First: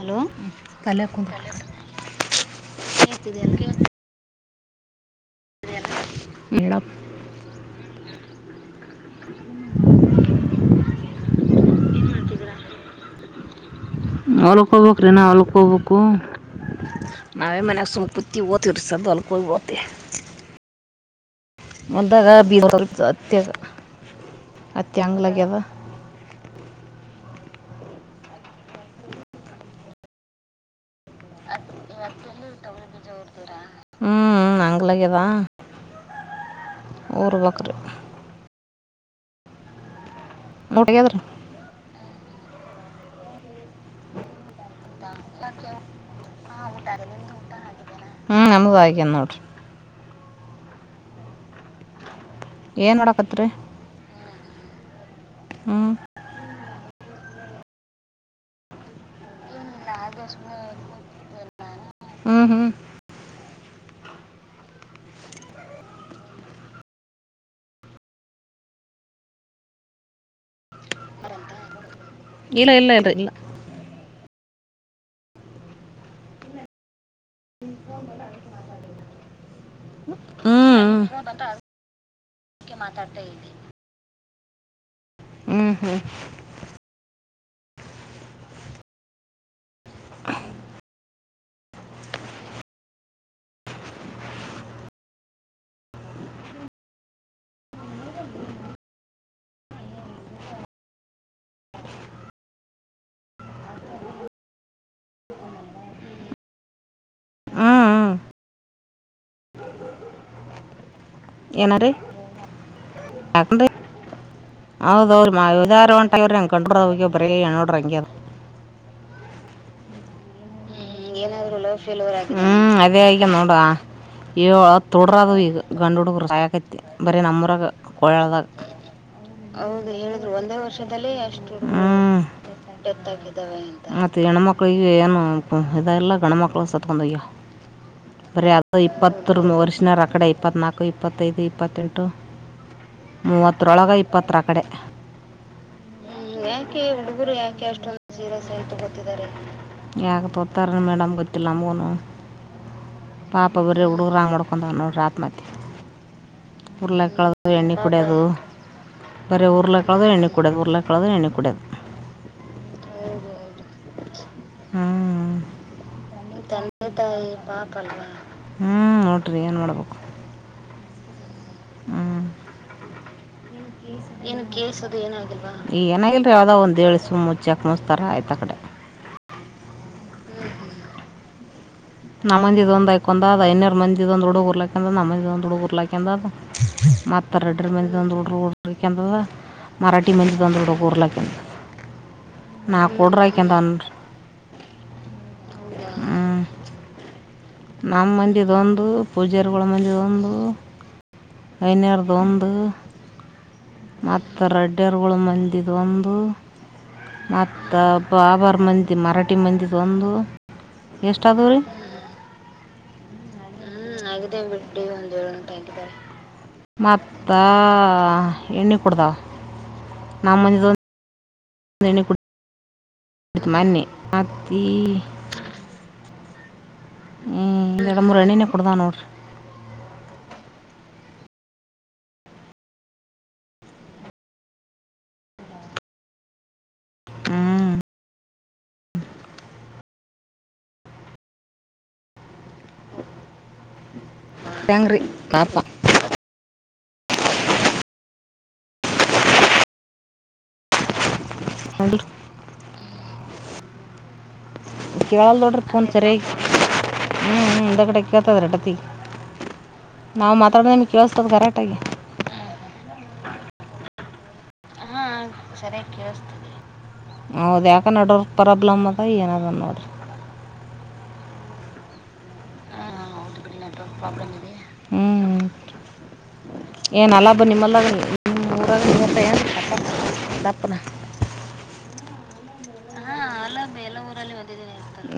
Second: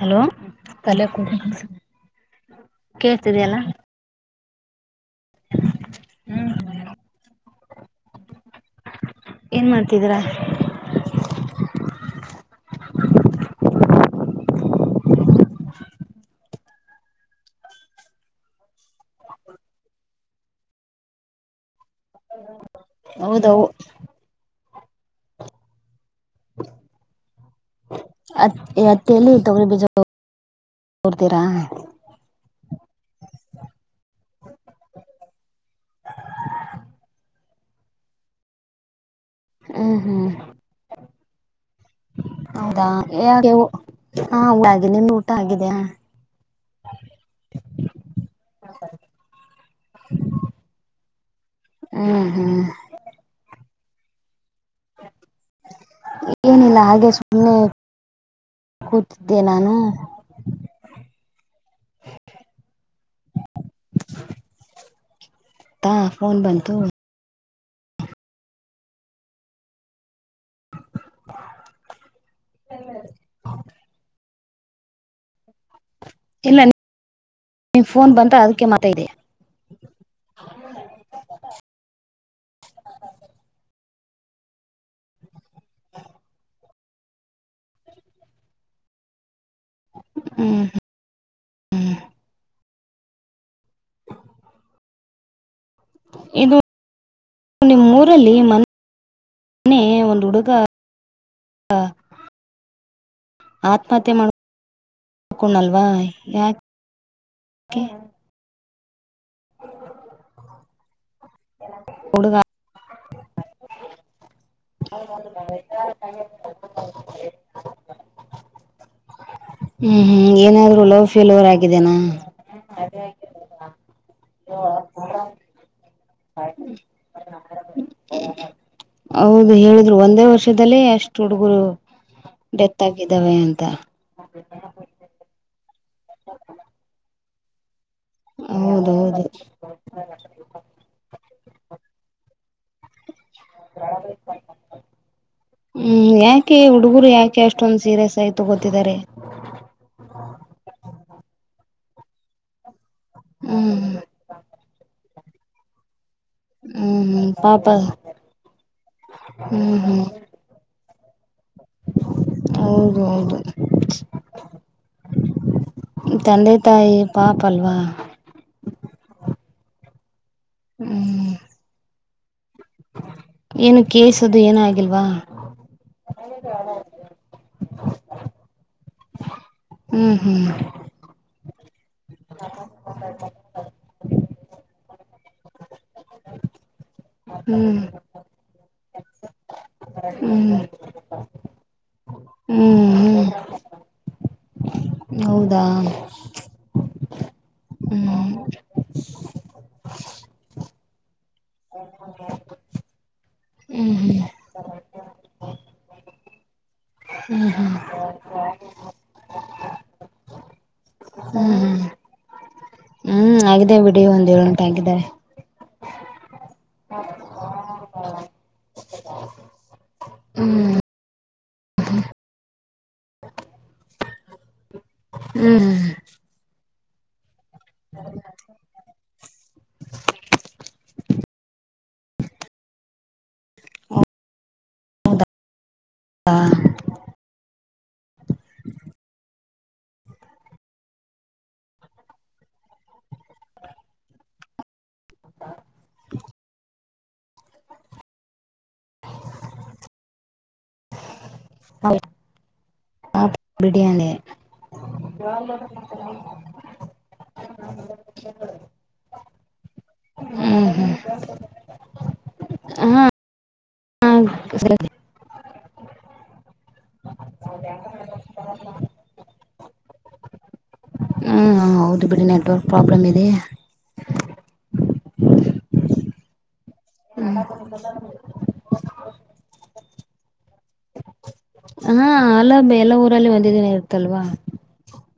Hello ತಲೆ ಕುಂದ [unintelligible] ಕೇಳ್ತಿದೆ ಅಲ್ಲಾ ಕೇಳ್ತಿದೆಯಲ್ಲ [unintelligible] ಏನ್ ಮಾಡ್ತಿದ್ದೀರಾ ಹೊಲಕ್ಕೆ ಹೋಗ್ಬೇಕ್ ರೀ ಇನ್ನ ಹೊಲಕ್ಕೆ ಹೋಗ್ಬಕು ನಾವೇ ಮನೆಗೆ ಸುಮ್ ಕುಂತೀವಿ ಹೋತೀವಿ [inaudible] ಹೊಲಕ್ಕೆ ಹೋಗಿ ಹೋಗ್ತಿವಿ [unintelligible] ಹೌದ [unintelligible] [inaudible] ಹತ್ತಿ ಹತ್ತಿ ಎಲ್ಲಿ ತೊಗರಿ ಬೀಜ [inaudible] ಉಡ್ತೀರಾ ತೊಗರಿ ಬೀಜ ಉಡ್ತೀರಾ ಹ್ಮ್ [unintelligible] ಹ್ಮ್ ಹ್ಮ್ [unintelligible] ಹೌದಾ [unintelligible] ಹಾ ನಿಮ್ದು ಊಟ ಅಗಿದಿಯಾ ಹ್ಮ್ ನಮ್ಮದು ಹಾಗಿದೆ ನೋಡ್ರಿ ಹ್ಮ್ ಹ್ಮ್ ಏನ್ ಮಾಡಕತ್ತಿರಿ ಏನ ಇಲ್ಲ ಹಾಗೆ ಸುಮನೆ ಕೂತಿದ್ದೆ ನಾನು ಹ್ಮ್ ಹ್ಮ್ ಹಾ ಫೋನ್ ಬಂತು [inaudible] ಇಲ್ಲ ಇಲ್ಲ ಇಲ್ಲ ಇಲ್ಲ.. ಇಲ್ಲ ನಿ ಫೋನ್ ಬಂತ ಅದಕ್ಕೆ ಮಾತ ಇದೆಯ.. ಹ ಬ ಮಾತಾಡ್ತಾ ಇದ್ದೀ.. ಹ್ಮ್ ಹ್ಮ್.. ಹ್ಮ್ ಹ್ಮ್ ಹ್ಮ್.. ಇದು ನಿಮ್ಮೂರಲ್ಲಿ ಮನೆ.. ಮನ್ನೇ ಒಂದು ಹುಡುಗ.. ಆತ್ಮಹತ್ಯೆ ಮಾಡಕಣಲ್ವಾ ಯಾಕ.. ಹ್ಞೂ [unintelligible] [inaudible] ಹುಡುಗ.. ಯಾಕೆಂದರೆ.. ಹೌದ ಅವ್ರ ಮಾದಾರ ಉಂಟವ್ರೊಂಡ್ರಬರನೋಡ ರಂಗಿ ಅದು. ಹ್ಮ್ ಹ್ಮ್ ಏನಾದರ.. ಹ್ಮ್ ಅದೇ ಈಗ ನೋಡುವ.. ಹತ್ತು ಹುಡುಗರು ಆದರೂ ಗಂಡು ಹುಡುಗರ ಸಾಯೊಕತ್ರೀ ಭರಿ ನಮ್ಮ ಹುರಗಾ ಕೊಳದಾಗ.. ಹೌದು ಹೇಳಿದ್ರು ಒಂದೇ ವರ್ಷದಲ್ಲಿ ಅಷ್ಟು ಹುಡುಗರು.. ಡೆತ್ ಆಗಿದ್ದಾವೆ ಅಂತ ಮತ್ತೆ ಹೆಣ ಮಕ್ಕಳು.. ಮಕ್ಕಳಿಗೆ ಏನು ಇದಲ್ಲ ಗಣ ಮಕ್ಕಳ ಸತ್ತುಕೊಂಡು ಹೊಗೆಯವ.. ಬರೀ ಅದು ಹೌದೌದು ಇಪ್ಪತ್ತುರು ವರ್ಷನರು ಅ ಕಡೆ ಇಪ್ಪತ್ನಾಲ್ಕು ಇಪ್ಪತ್ತೈದು ಇಪ್ಪತ್ತೆಂಟು.. ಮೂವತ್ತರೊಳಗೆ ಇಪ್ಪತ್ತರ ಆ ಕಡೆ.. ಹ್ಮ ಯಾಕೆ ಹುಡುಗರು ಯಾಕೆ ಅಷ್ಟೊಂದ ಸೀರಿಯಸ್ ಆಯ್ತು ಗೊತ್ತಿದ್ದಾರೆ ಯಾಕ ತೊಗೊತಾ ರೊ. ಅ ಮೇಡಮ್ ಗೊತ್ತಿಲ್ಲ ನಮಗನು ಪಾಪ ಹ್ಮ್ ಬರ ಹುಡುಗರುಾ್ ಮಾಡಡ್ಕೊಂಡ ನೋಡಿ ರಾತ್ರಿ.. ಮತ್ತೆ.. ಹ್ಮ್ ಹ್ಮ್ ಉರ್ಲೆಕ್ಕಳ್ದ ಪಾಪ ಎಣ್ಣೆ ಕುಡಿಯೋದು ಬರೇ ಹ್ಮ್ ಹ್ಮ್ ಉರ್ಲೆಕ್ಕಳ್ದ ಎಣ್ಣೆ ಕುಡ್ಯದು ಉರ್ಲೆಕ್ಕ.. ಊರುಳು ಹಾಕ್ಕೋಳ್ಳೋದು ಭರಿ ಎನ್ನಿ ಕುಡಿಯೋದು.. ಹೌದು ಹೌದು ತಂದೆ ತಾಯಿ ಪಾಪ ಅಲ್ವಾ ಹ್ಮ್ ನೋಡ್ರಿ ಏನ್ ಮಾಡ್ಬೇಕು.. ಹ್ಮ್.. ಹ್ಮ. ಏನು ಕೇಸ್ ಅದು ಏನು ಏನ ಕೇಸ್ ಏನು ಹಾಗಿಲ್ವ ಆಗಿಲ್ವಾ ಏನು ಹಾಗಿಲ್ವ ಏನು ಇಲ್ಲ ರಿ ಎನೋ ಯಾವುದು ಒಂದು ಹೇಳಿ ಮುಚ್ಚಿ ಹಾಕುತ್ತಾರೆ ಆಯಿತು ಆ ಕಡೆ.. [inaudible] ಹ್ಮ್ ಹ್ಮ್.. ನಮ್ಮ ಮಂದಿ ಒಂದ ಆಯ್ಕಂದದ ಇನ್ನೂರ್ ಮಜಿದ ಒಂದು ಹುಡುಗ ಉಲ್ಲಕ್ಕಂತು ಊರಲು ಅಕೌಂಟ್.. ರ್ಲಾಕಂದ ನಮ್ಮ ಒಂದ್ಡುರ್ಲಾಕಂದ ಮತ್ತ ರೆಡ್ಡಿ ಹ್ಮ್ ಹ್ಮ್ ಮಂದಿ ಹುಡುಗ ಒಂದು.. ಊರಲು ಅಕೊಂಡದ ಮರಾಠಿ ಮಂದಿ ಹ್ಮ್ ಒಂದು ಊರಲು ಹಾಕೊಂಡಾದಾದಾ. ನ ಹ್ಮ್ ಕೋಡ ಹ್ಮ್ ರಾಯಕಧನ್.. [unintelligible] ಹೌದಾ. ಹ್ಮ್ ನಮ್ಮ ಮಂದದೊಂದು ಪೂಜಾರಿಗಳ ಮಂದದೊಂದು.. ಐನರ್ ಒಂದು. ಹ್ಮ್ ಮ ಹ್ಮ್ ರಡ್ಡರುಗಳು ಮಂದಿದೊಂದು.. ಹ್ಮ್ ಹ್ಮ್ ಮತ್ತು ಬಾಬರ್ ಮಂದಿ ಮರಾಠಿ ಮಂದಿ ತ ಒಂದು ಎಷ್ಟ ಅದವ ರೀ.. ಹ್ಮ ಆಗಿದೆ ಬಿಡಿ ಒಂದ ಏಳು ಗಂಟೆ ಆಗಿದ್ದಾವೆ.. [unintelligible] ಮತ್ತಾ ಎಣ್ಣೆ ಕುಡತಾವೆ.. [unintelligible] ನಾಮ್ಮನಿದ.. ಹ್ಮ್ [unintelligible] ನನ ಕೊಡ.. [unintelligible] ಎಡ್ತು ಮನ್ನೆ ಅತ್ತೀ.. [unintelligible] ಹ್ಮ್ ಹ್ಮ್ ಎಡ ಮುರಾಣನ ಪ್ರದಾನರು.. ಹ. ಹಾ. ಹ್ಮ ಟ್ಯಾಂಗ್ರಿ ದಪ ಹ ನೋಡ್ರಿ ಹ ಬಿಡಯಾನಿ ಕೇೇಳಲ್ ದೊೋಡ್್ರಫೋನ್ ಸಾರೆ ಹ್ಮ ಎಂದ ಕಡೆಕ್ಕಾತ ಹೊರಟತಿ ನಾವು ಮಾತಾಡ ಹ್ಮ್ ನಿಮಗೆ ಹ್ಮ್ ಕೇಳಿಸತದು ಗರಾಟಾಗಿ ಹಾ ಸರಿ ಸರಿಯ ಕೇೇಳಸ್ತದೆ ಹೌದು ಯಾಕೆ ನಡವರ್ಕ್ ಪ್ರಾಬ್ಲಮ್ ಅದ ಏನದ ನೋಡ್ರರಿ.. ಹ್ಮ್ ಹೌದು ಬಿಡಿ ನೆಟ್ವರ್ಕ್ ಪ್ರಾಬ್ಲಮ್ ಇದೆ.. ಹ್ಮ್ ಏನ ಅಲ್ಲ ಬ ನಿಮ್ಮಲ್ಲತ್ತಪ್ಪ ದಪ್ಪನ ಹಾ ಅಲ್ಲ ಬ ಎಲ್ಲ ಊರಲ್ಲಿ ಒಂದೇ ದಿನ ಊ ಇರುತ್ತಲ್ವಾ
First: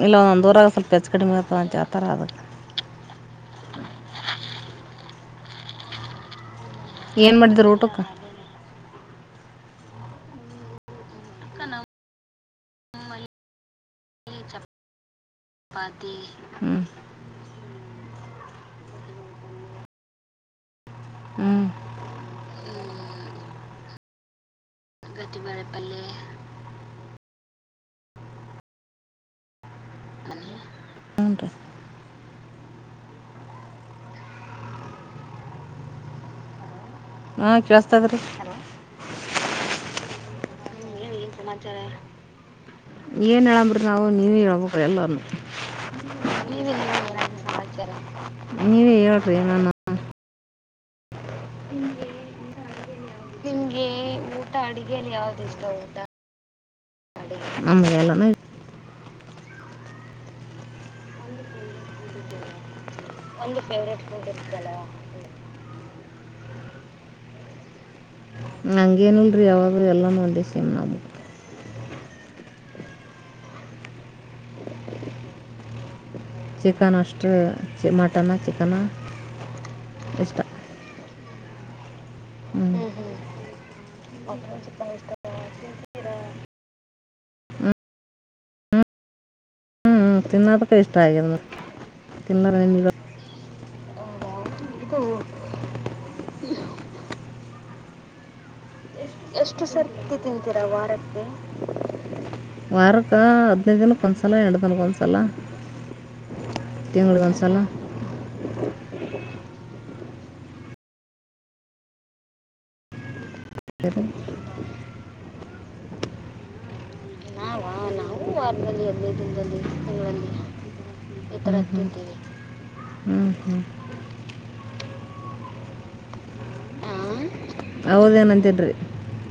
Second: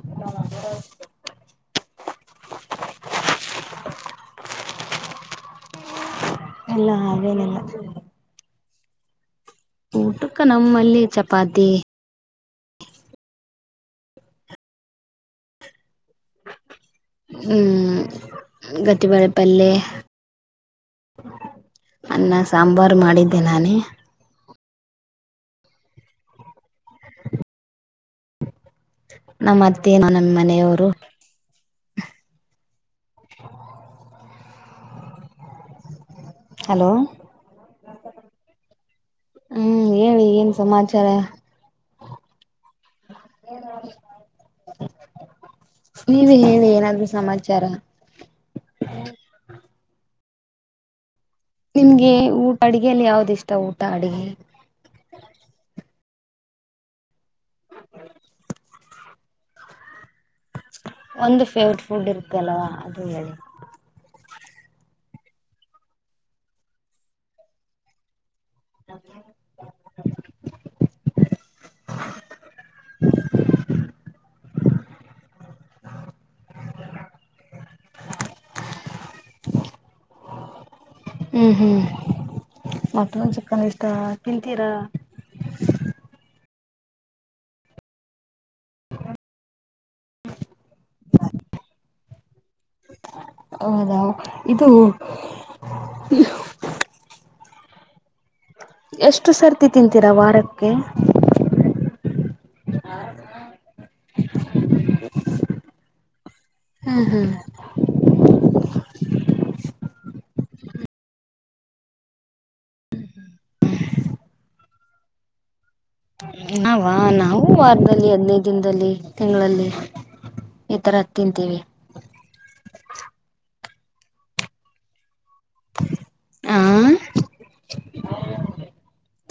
ಇಲ್ಲ ಒಂದ್ಊರಾಗ ಸ್ವಲ್ಪ ಹೆ ಕಡಿಮೆ ತರಾವದ ಇಲ್ಲಾ ಏನು ಹಾಗೇನಲ್ಲ ಮಾಡಿದ್ರು ಊಟಕ್ಕೆ ಊಟಕ್ಕ ನಮ್ಮಲ್ಲಿ ಚಪಾತಿ ಪಾತಿ್ಮ ಹ್ಮ್ ಗತಿಬಳೆಪಲ್ಲೆ ಹ್ಞೂ ಅನ್ನ ಸಾಂಬಾರು ಮಾಡಿದ್ದೆ ನಾನೇ ಗತಿ ಬಾರೆ ಪಾಲೆ ನಮ್ಮತ್ತೆನು ನಮ್ಮ ಮನೆಯವರು ಹ್ಞೂ ರೀ ಹಲೋ ಹ್ಮ ಕೇಳಸ್ತದ್ರೀ ಹ್ಮ್ ಹೇಳಿ ಏನ್ ಸಮಾಚಾರ ಸಮಾಚಾರ ಏನ್ ಹೇಳಂಬ್ರಿ ನಾವು ನೀವ ಹೇಳೇಳ್ಬೇಕ್ರಿ ಎಲ್ಲನು ನೀವೇ ಹೇಳಿ ಏನಾದ್ರು ಸಮಾಚಾರ ನೀವೇ ಹೇಳ್ರಿ ನಾನು ನಿಮ್ಗೆ ಊ ಅಡಗೆಯಲ್ಲಿ ಯಾವ್ದು ಇಷ್ಟ ಊಟ ಅಡಗೆ ಊಟ ಅಡುಿಗೆಯಲ್ಲಿ ಯಾವ್ದು ಇರ್ತ ಉಊಟಾ ನಮ್ಮಲೆ ಎಲ್ಲನ ಒಂದು ಫೇವ್ರಟ್ ಫುಡ್ ಇಕ್ಲ್ವಾ ಒಂದು ಫೇವ್ರೇಟ್ಲ್ಲ ನಂಗೇನಲ್ ರರಿ ಯಾವಾಗೂ ಎಲ್ಲ ನೋಡಿ ಸಮ್ ನಾವುು ಚಕ್ಕ ನಷ್ಟಷ್ಟ ಚ ಮಟನ್ನ ಚಿಕನ್ನ ಎಷ್ಟ ಹ್ಮ್ ಹ್ಮ್ ಮತ್ತ ಚಕ್ಕನ್ ಇಷ್ಟಷ್ಟ ತಿಂತೀರ ಹ್ಮಞ ತಿನ್ನೋದಕ್ಕೆ ಇಷ್ಟ ಆಗಿದೆ ತಿನ್ನಾರೆ ನಿ ಹೌದಾ ಇದು ಎಷ್ಟು ಎಷ್ಟು ಸರ್ತಿ ತಿಂತೀರಾ ವಾರಕ್ಕೆ ವಾರಕ್ಕೆ ಹದಿನೈದು ದಿನಕ್ಕೆ ಒಂದ್ಸಲ ಎರಡು ದಿನಕ್ಕೊಂದ್ಸಲ ಹ್ಮ್ ತಿಂಗ ಹ ಹ್ಮ್ ಬಸಲ್ಲ ನಾವ ನಾವು ವಾರದಲ್ಲಿ ಹದ್ನೈದು ದಿನದಲ್ಲಿ ತಿಂಗಳಲ್ಲಿ ಈ ತರ ತಿಂತೀವಿ ಹ್ಞೂ ಹ್ಞೂ ಆ ಹೌದೇನು ಅಂದಿಲ್ಲ ರೀ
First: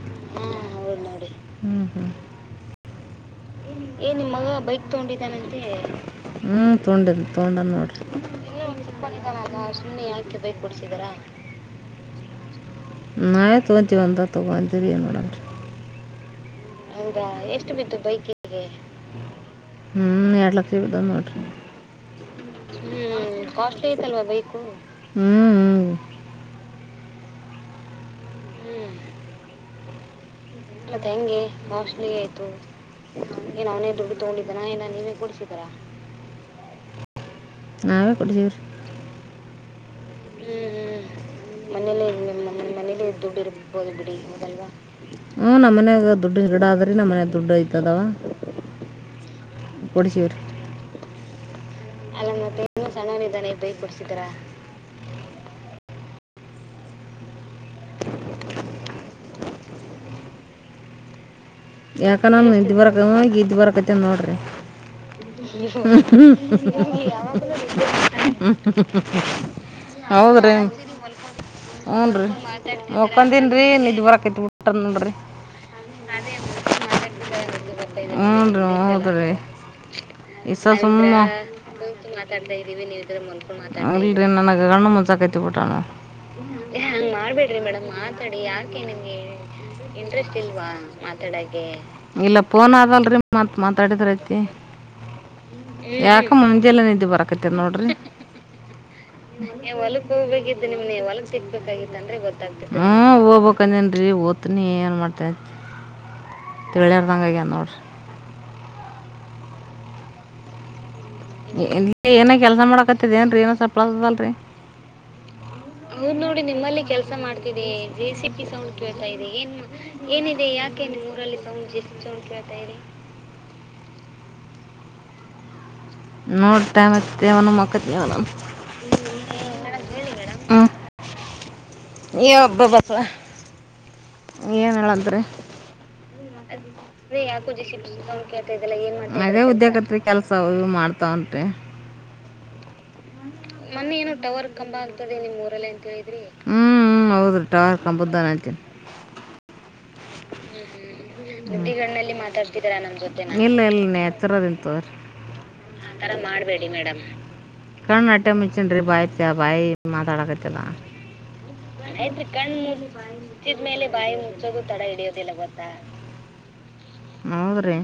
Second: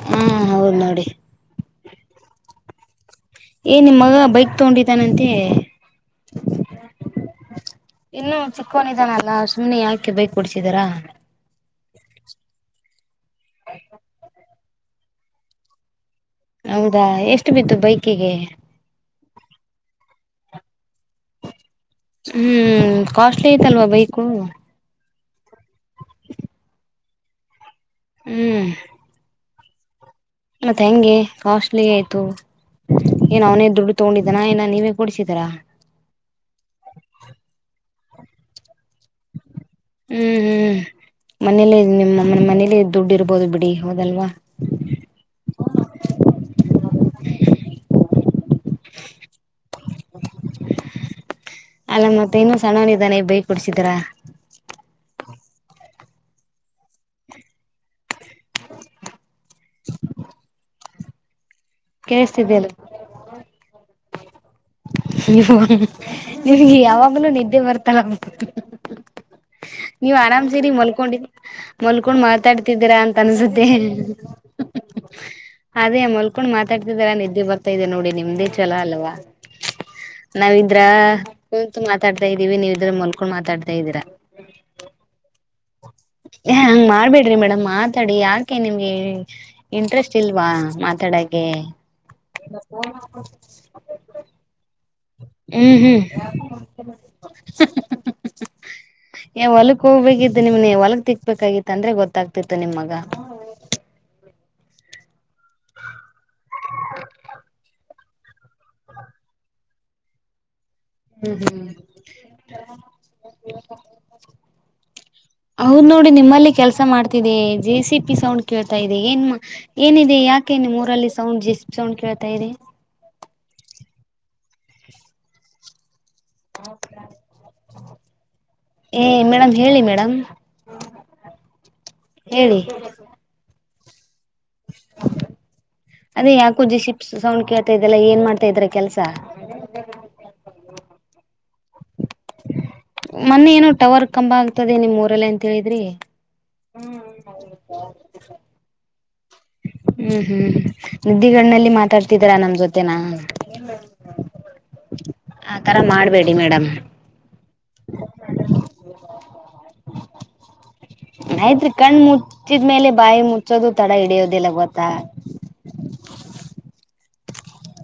ಹ್ಮ ಹೌದು ನೋಡಿ ಹ್ಞೂ ಹ್ಞೂ ಏ ನಿಮ್ಮಗ ಮ ಬೈಕ್ ತೊಂಡಿದ್ದಾನ ಹ್ಮ ತೊಂಡಿದ ತೊಂಡ ನೋಡ್ರಿ ಹಾ ಸುಮ್ನೆ ಯಾಕೆ ಬೈಕ್ ಕೊಡ್ಸಿದ್ದೀರಾ [unintelligible] ನ ತುಚಿ ಬಂತ ತಗಂತರಿಏ ಮಾಡೋಡ ಹೌದಾ ಎಷ್ಟು ಬಿದ್ದು ಬೈಕಿಗೆ ಹ್ಮ್ ಎಡ್ಲಕ್ಕ [unintelligible] ಹ್ಮ ಕಾಸ್ಟ್ಲಿ ಐತಲ್ವಾ ಬೇಕು ಹ್ಮ್ ಹ್ಮ್ ಮತ್ತೆ ಹೆಂಗೆ ಕಾಸ್ಟ್ಲಿ ಆಯ್ತು ಏನ್ ಏನ ಅವನೇ ದುಡ್ಡು ದುಡ್ಡಿ ತಗೊಂಡಿದ್ದಾನ ತಗೊಂಡಿದ್ದರ ಏನ ನೀವೇ ಕೊಡ್ಸಿದೀರಾ ಕೊಡಿಸಿದರ [unintelligible] [inaudible] ಹ್ಮ್ ಹ್ಮ್ ಮನೇಲಿ ನಿಮ್ಮ ಮನೇಲಿ ದುಡ್ಡು ಇರ್ಬೋದು ಬಿಡಿ ಹೌದಲ್ವಾ ಹ್ಞೂ ನಮ್ಮ ಮನ್ಯಾಗ ದುಡ್ಡು ಗಿಗಡ ಆದ್ರೀ ನಮ್ಮ ಮನೆಯಾಗ ದುಡ್ಡು ಐ್ತದವ ಕುುಡಚರ್ ಅಲ್ಲ ಮತ್ತ ಇನು ಸಣನಿದ್ದಾನೆ ಬೈ ಕೊಡ್ಸಿದ್ರ [inaudible] ಯಾಕ ನಂಗ ಕೇಳಿಸ್ತಿದಲ್ಲ ಇದ್ ಬರಕ ಇದ್ ಬರಕೈತೆನ್ ನೋಡ್ರಿ [unintelligible] [inaudible] ನೀವು ನಿಮ್ಗೆ ಯಾವಾಗ್ಲೂ ನಿದ್ದೆ ಬರ್ತಲ್ಲ ನೀವ್ ಆರಾಮ್ ಹೌದ್ರಿ ಸೇರಿ ಮಲ್ಕೊಂಡಿದ ಹಊನ್ ಮಲ್ಕೊಂಡ್ ರೀ ಮಾತಾಡ್ತಿದ್ದೀರಾ ಅಂತ ಮಕಂತನ್ರಿ ಅನ್ಸುತ್ತೆ ನಿಜ್ ಬರಕತ್ ಬಿ ಮಡ್ರೀ [unintelligible] ಅದೇ ಮಲ್ಕೊಂಡ್ ಮಾತಾಡ್ತಿದಾರಾ ನಿದ್ದೆ ಬರ್ತಾ ಇದೆ ನೋಡಿ ನಿಮ್ದೇ ಚಲ ಅಲ್ವಾ ಹ [inaudible] ಈಸ ನಾವಿದ್ರ ಸುನೆ ಕುಂತು ಮಾತಾಡ್ತಾ ಇದೀವಿ ನೀವ ಇದ್ರ ಮಲ್ಕೊಂಡ್ ಮಾತಾಡ್ತಾ ಇದೀರಾ ನನ ಗಣ್ಣ ಮುಂಕೈತಿಟ್ಟ [unintelligible] ಹಂಗ್ ಮಾಡ್ಬಿಡ್ರಿ ಮೇಡಮ್ ಮಾತಾಡಿ ಯಾಕೆ ನಿಮ್ಗೆ ಇಂಟ್ರೆಸ್ಟ್ ಇಲ್ವಾ ಡಗೆ [unintelligible] ಇಲ್ಲ ಪೋನ್ ಆದಲ್ರಿ ಮತ್ ಮಾತಾಡಿದ್ರಐತಿ ಹ್ಮ್ ಹ್ಮ್ ಯಾಕ ಮುಂಜೆಲ್ಲ ನಿದ್ದು ಬರಕತ್ತ ನೋಡ್ರಿ ಏ ನ ಹೊಲಕ್ ಹೋಗ್ಬೇಕಿತ್ತು ಹೋಗ್ಬೇಕಿದ್ದ ನಿಮ್ನೆ ನಿಮ್ನ ಹೊಲಕ್ ತಿಕ್ಬೇಕಾಗಿತ್ತ ಸಿಗ್ಬೇಕಾಗಿದ್ದ ಅಂದ್ರೆ ಗೊತ್ತಾಗ್ತಿತ್ತು ಗೊತ್ತಾಗತ ನಿಮ್ ಹ ಮಗ ಹೋಗ್ಬೇಕೇನ ಒತಿನಿ ಏನು ಮಾಡ್ತೆ [unintelligible] ತಿಳಿಯಾರ್ದಂಗಗ ನೋಡ್ರಿ ಹ್ಮ್ ಹ್ಮ್ ಇ ಏನ ಕೆಲ್ಸ ಮಾಡಕತ್ತಿದ ಏನ್ರರಿ ಏನ ಸಪ್ಲದಲ್ರರಿ ಹೌದ್ ನೋಡಿ ನಿಮ್ಮಲ್ಲಿ ಕೆಲಸ ಮಾಡ್ತಿದೆ ಜೆ ಸಿ ಪಿ ಸೌಂಡ್ ಕೇಳ್ತಾ ಇದೆ ಏನ್ ಏನಿದೆ ಯಾಕೆ ನಿಮ್ ಯಾಕೆ ಊರಲ್ಲಿ ನಿಮ್ಮಊರಲ್ಲಿ ಸೌಂಡ್ ಜೆ ಸಿ ಪಿ ಮುಂಜೆಜ ಸೌಂಡ್ ಉಂ ಇದೆ ಕೇಳ್ತಾ ಇರಿ ನೋಡ್ತ ಮತ್ತೇವನ ಮಕ್ಕತ್ವ ಏ ಮೇಡಮ್ ಹೇಳಿ ಮೇಡಮ್ ಹ್ಮ [unintelligible] ನೀ ಹೇಳಿ ಯಬಬಾ [unintelligible] ಏನ್ ಹೇಳದ್ರಿ ಅದೇ ಯಾಕೋ ಜಿಶಿಪ್ಸ್ ಸೌಂಡ್ ಕೇಳ್ತಾ ಇದೆಲ್ಲ ಏನ್ ಮಾಡ್ತಾ ಇದ್ರ ಕೆಲ್ಸ ದೇ ಉದ್ಯೋಗತ್ ಕೆಲಸ ಮಾಡ [unintelligible] [unintelligible] ಮೊನ್ನೆ ಏನೋ ಟವರ್ ಕಂಬ ಆಗ್ತದೆ ನಿಮ್ ಊರಲ್ಲ ಅಂತ ಹೇಳಿದ್ರಿ ಹ್ಮ್ ಹೌದು ಟವರ್ ಕಂಬದ್ದು ಹ್ಮ ಹ್ಮ್ ಹ್ಮ್ ನಿದ್ದಿಗಣ್ಣಲ್ಲಿ ಹ್ಮುದಲ್ಲಿ [unintelligible] ಮಾತಾಡ್ತಿದೀರಾ ನಮ್ ಮಾತಾಡ್ತಿದರಾ ನ ಜೊತೆನಾ ಜೊತೆ ಇಲ್ಲ ಇಲ್ಲತ್ತರದಂತ ಹಾ [inaudible] ಆತರ ಮಾಡಬೇಡಿ ಮೇಡಂ ಕಾರಣಣ ಟೈಮ ಮಿಚನ್ ರ ಬಾಯ ಬಾಯ ಮಾತಡಕ ಚಲ್ಲ ಆಯ್ತ್ರಿ ಕಣ್ ಮುಚ್ಚಿದ್ಮೇಲೆ ಬಾಯಿ ಮು ಇದ್ಮೇಲೆ ಬಾಯಿ ಮುಜೋಗೂ ತಡ ಹಿಡಿಯೋದಿಲ್ ಹದ್ರಿ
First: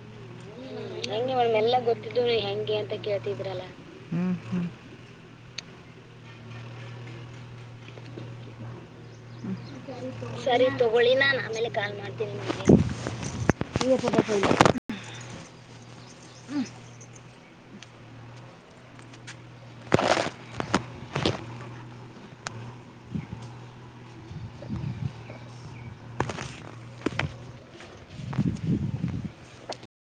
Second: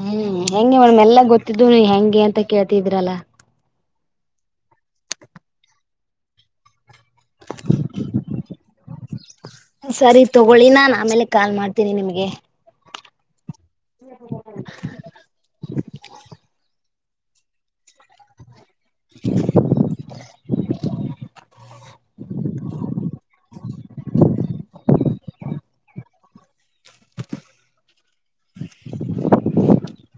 ಹ್ಮ್ ಹೆಂಗೆ ಮೇಡಮ್ ಎಲ್ಲ ಗೊತ್ತಿದ್ದು ನೀ ಹೆಂಗೆ ಅಂತ ಕೇಳ್ತಿದಿರಲ್ಲ ಹ್ಮ್ ಹ್ಮ್ ಸರಿ ತಗೊಳ್ಳಿ ನಾನ್ ಆಮೇಲೆ ಕಾಲ್ ಮಾಡ್ತೀನಿ ಮನಗೆ ಹಾ [unintelligible] [inaudible] ಹಾ [inaudible] [inaudible]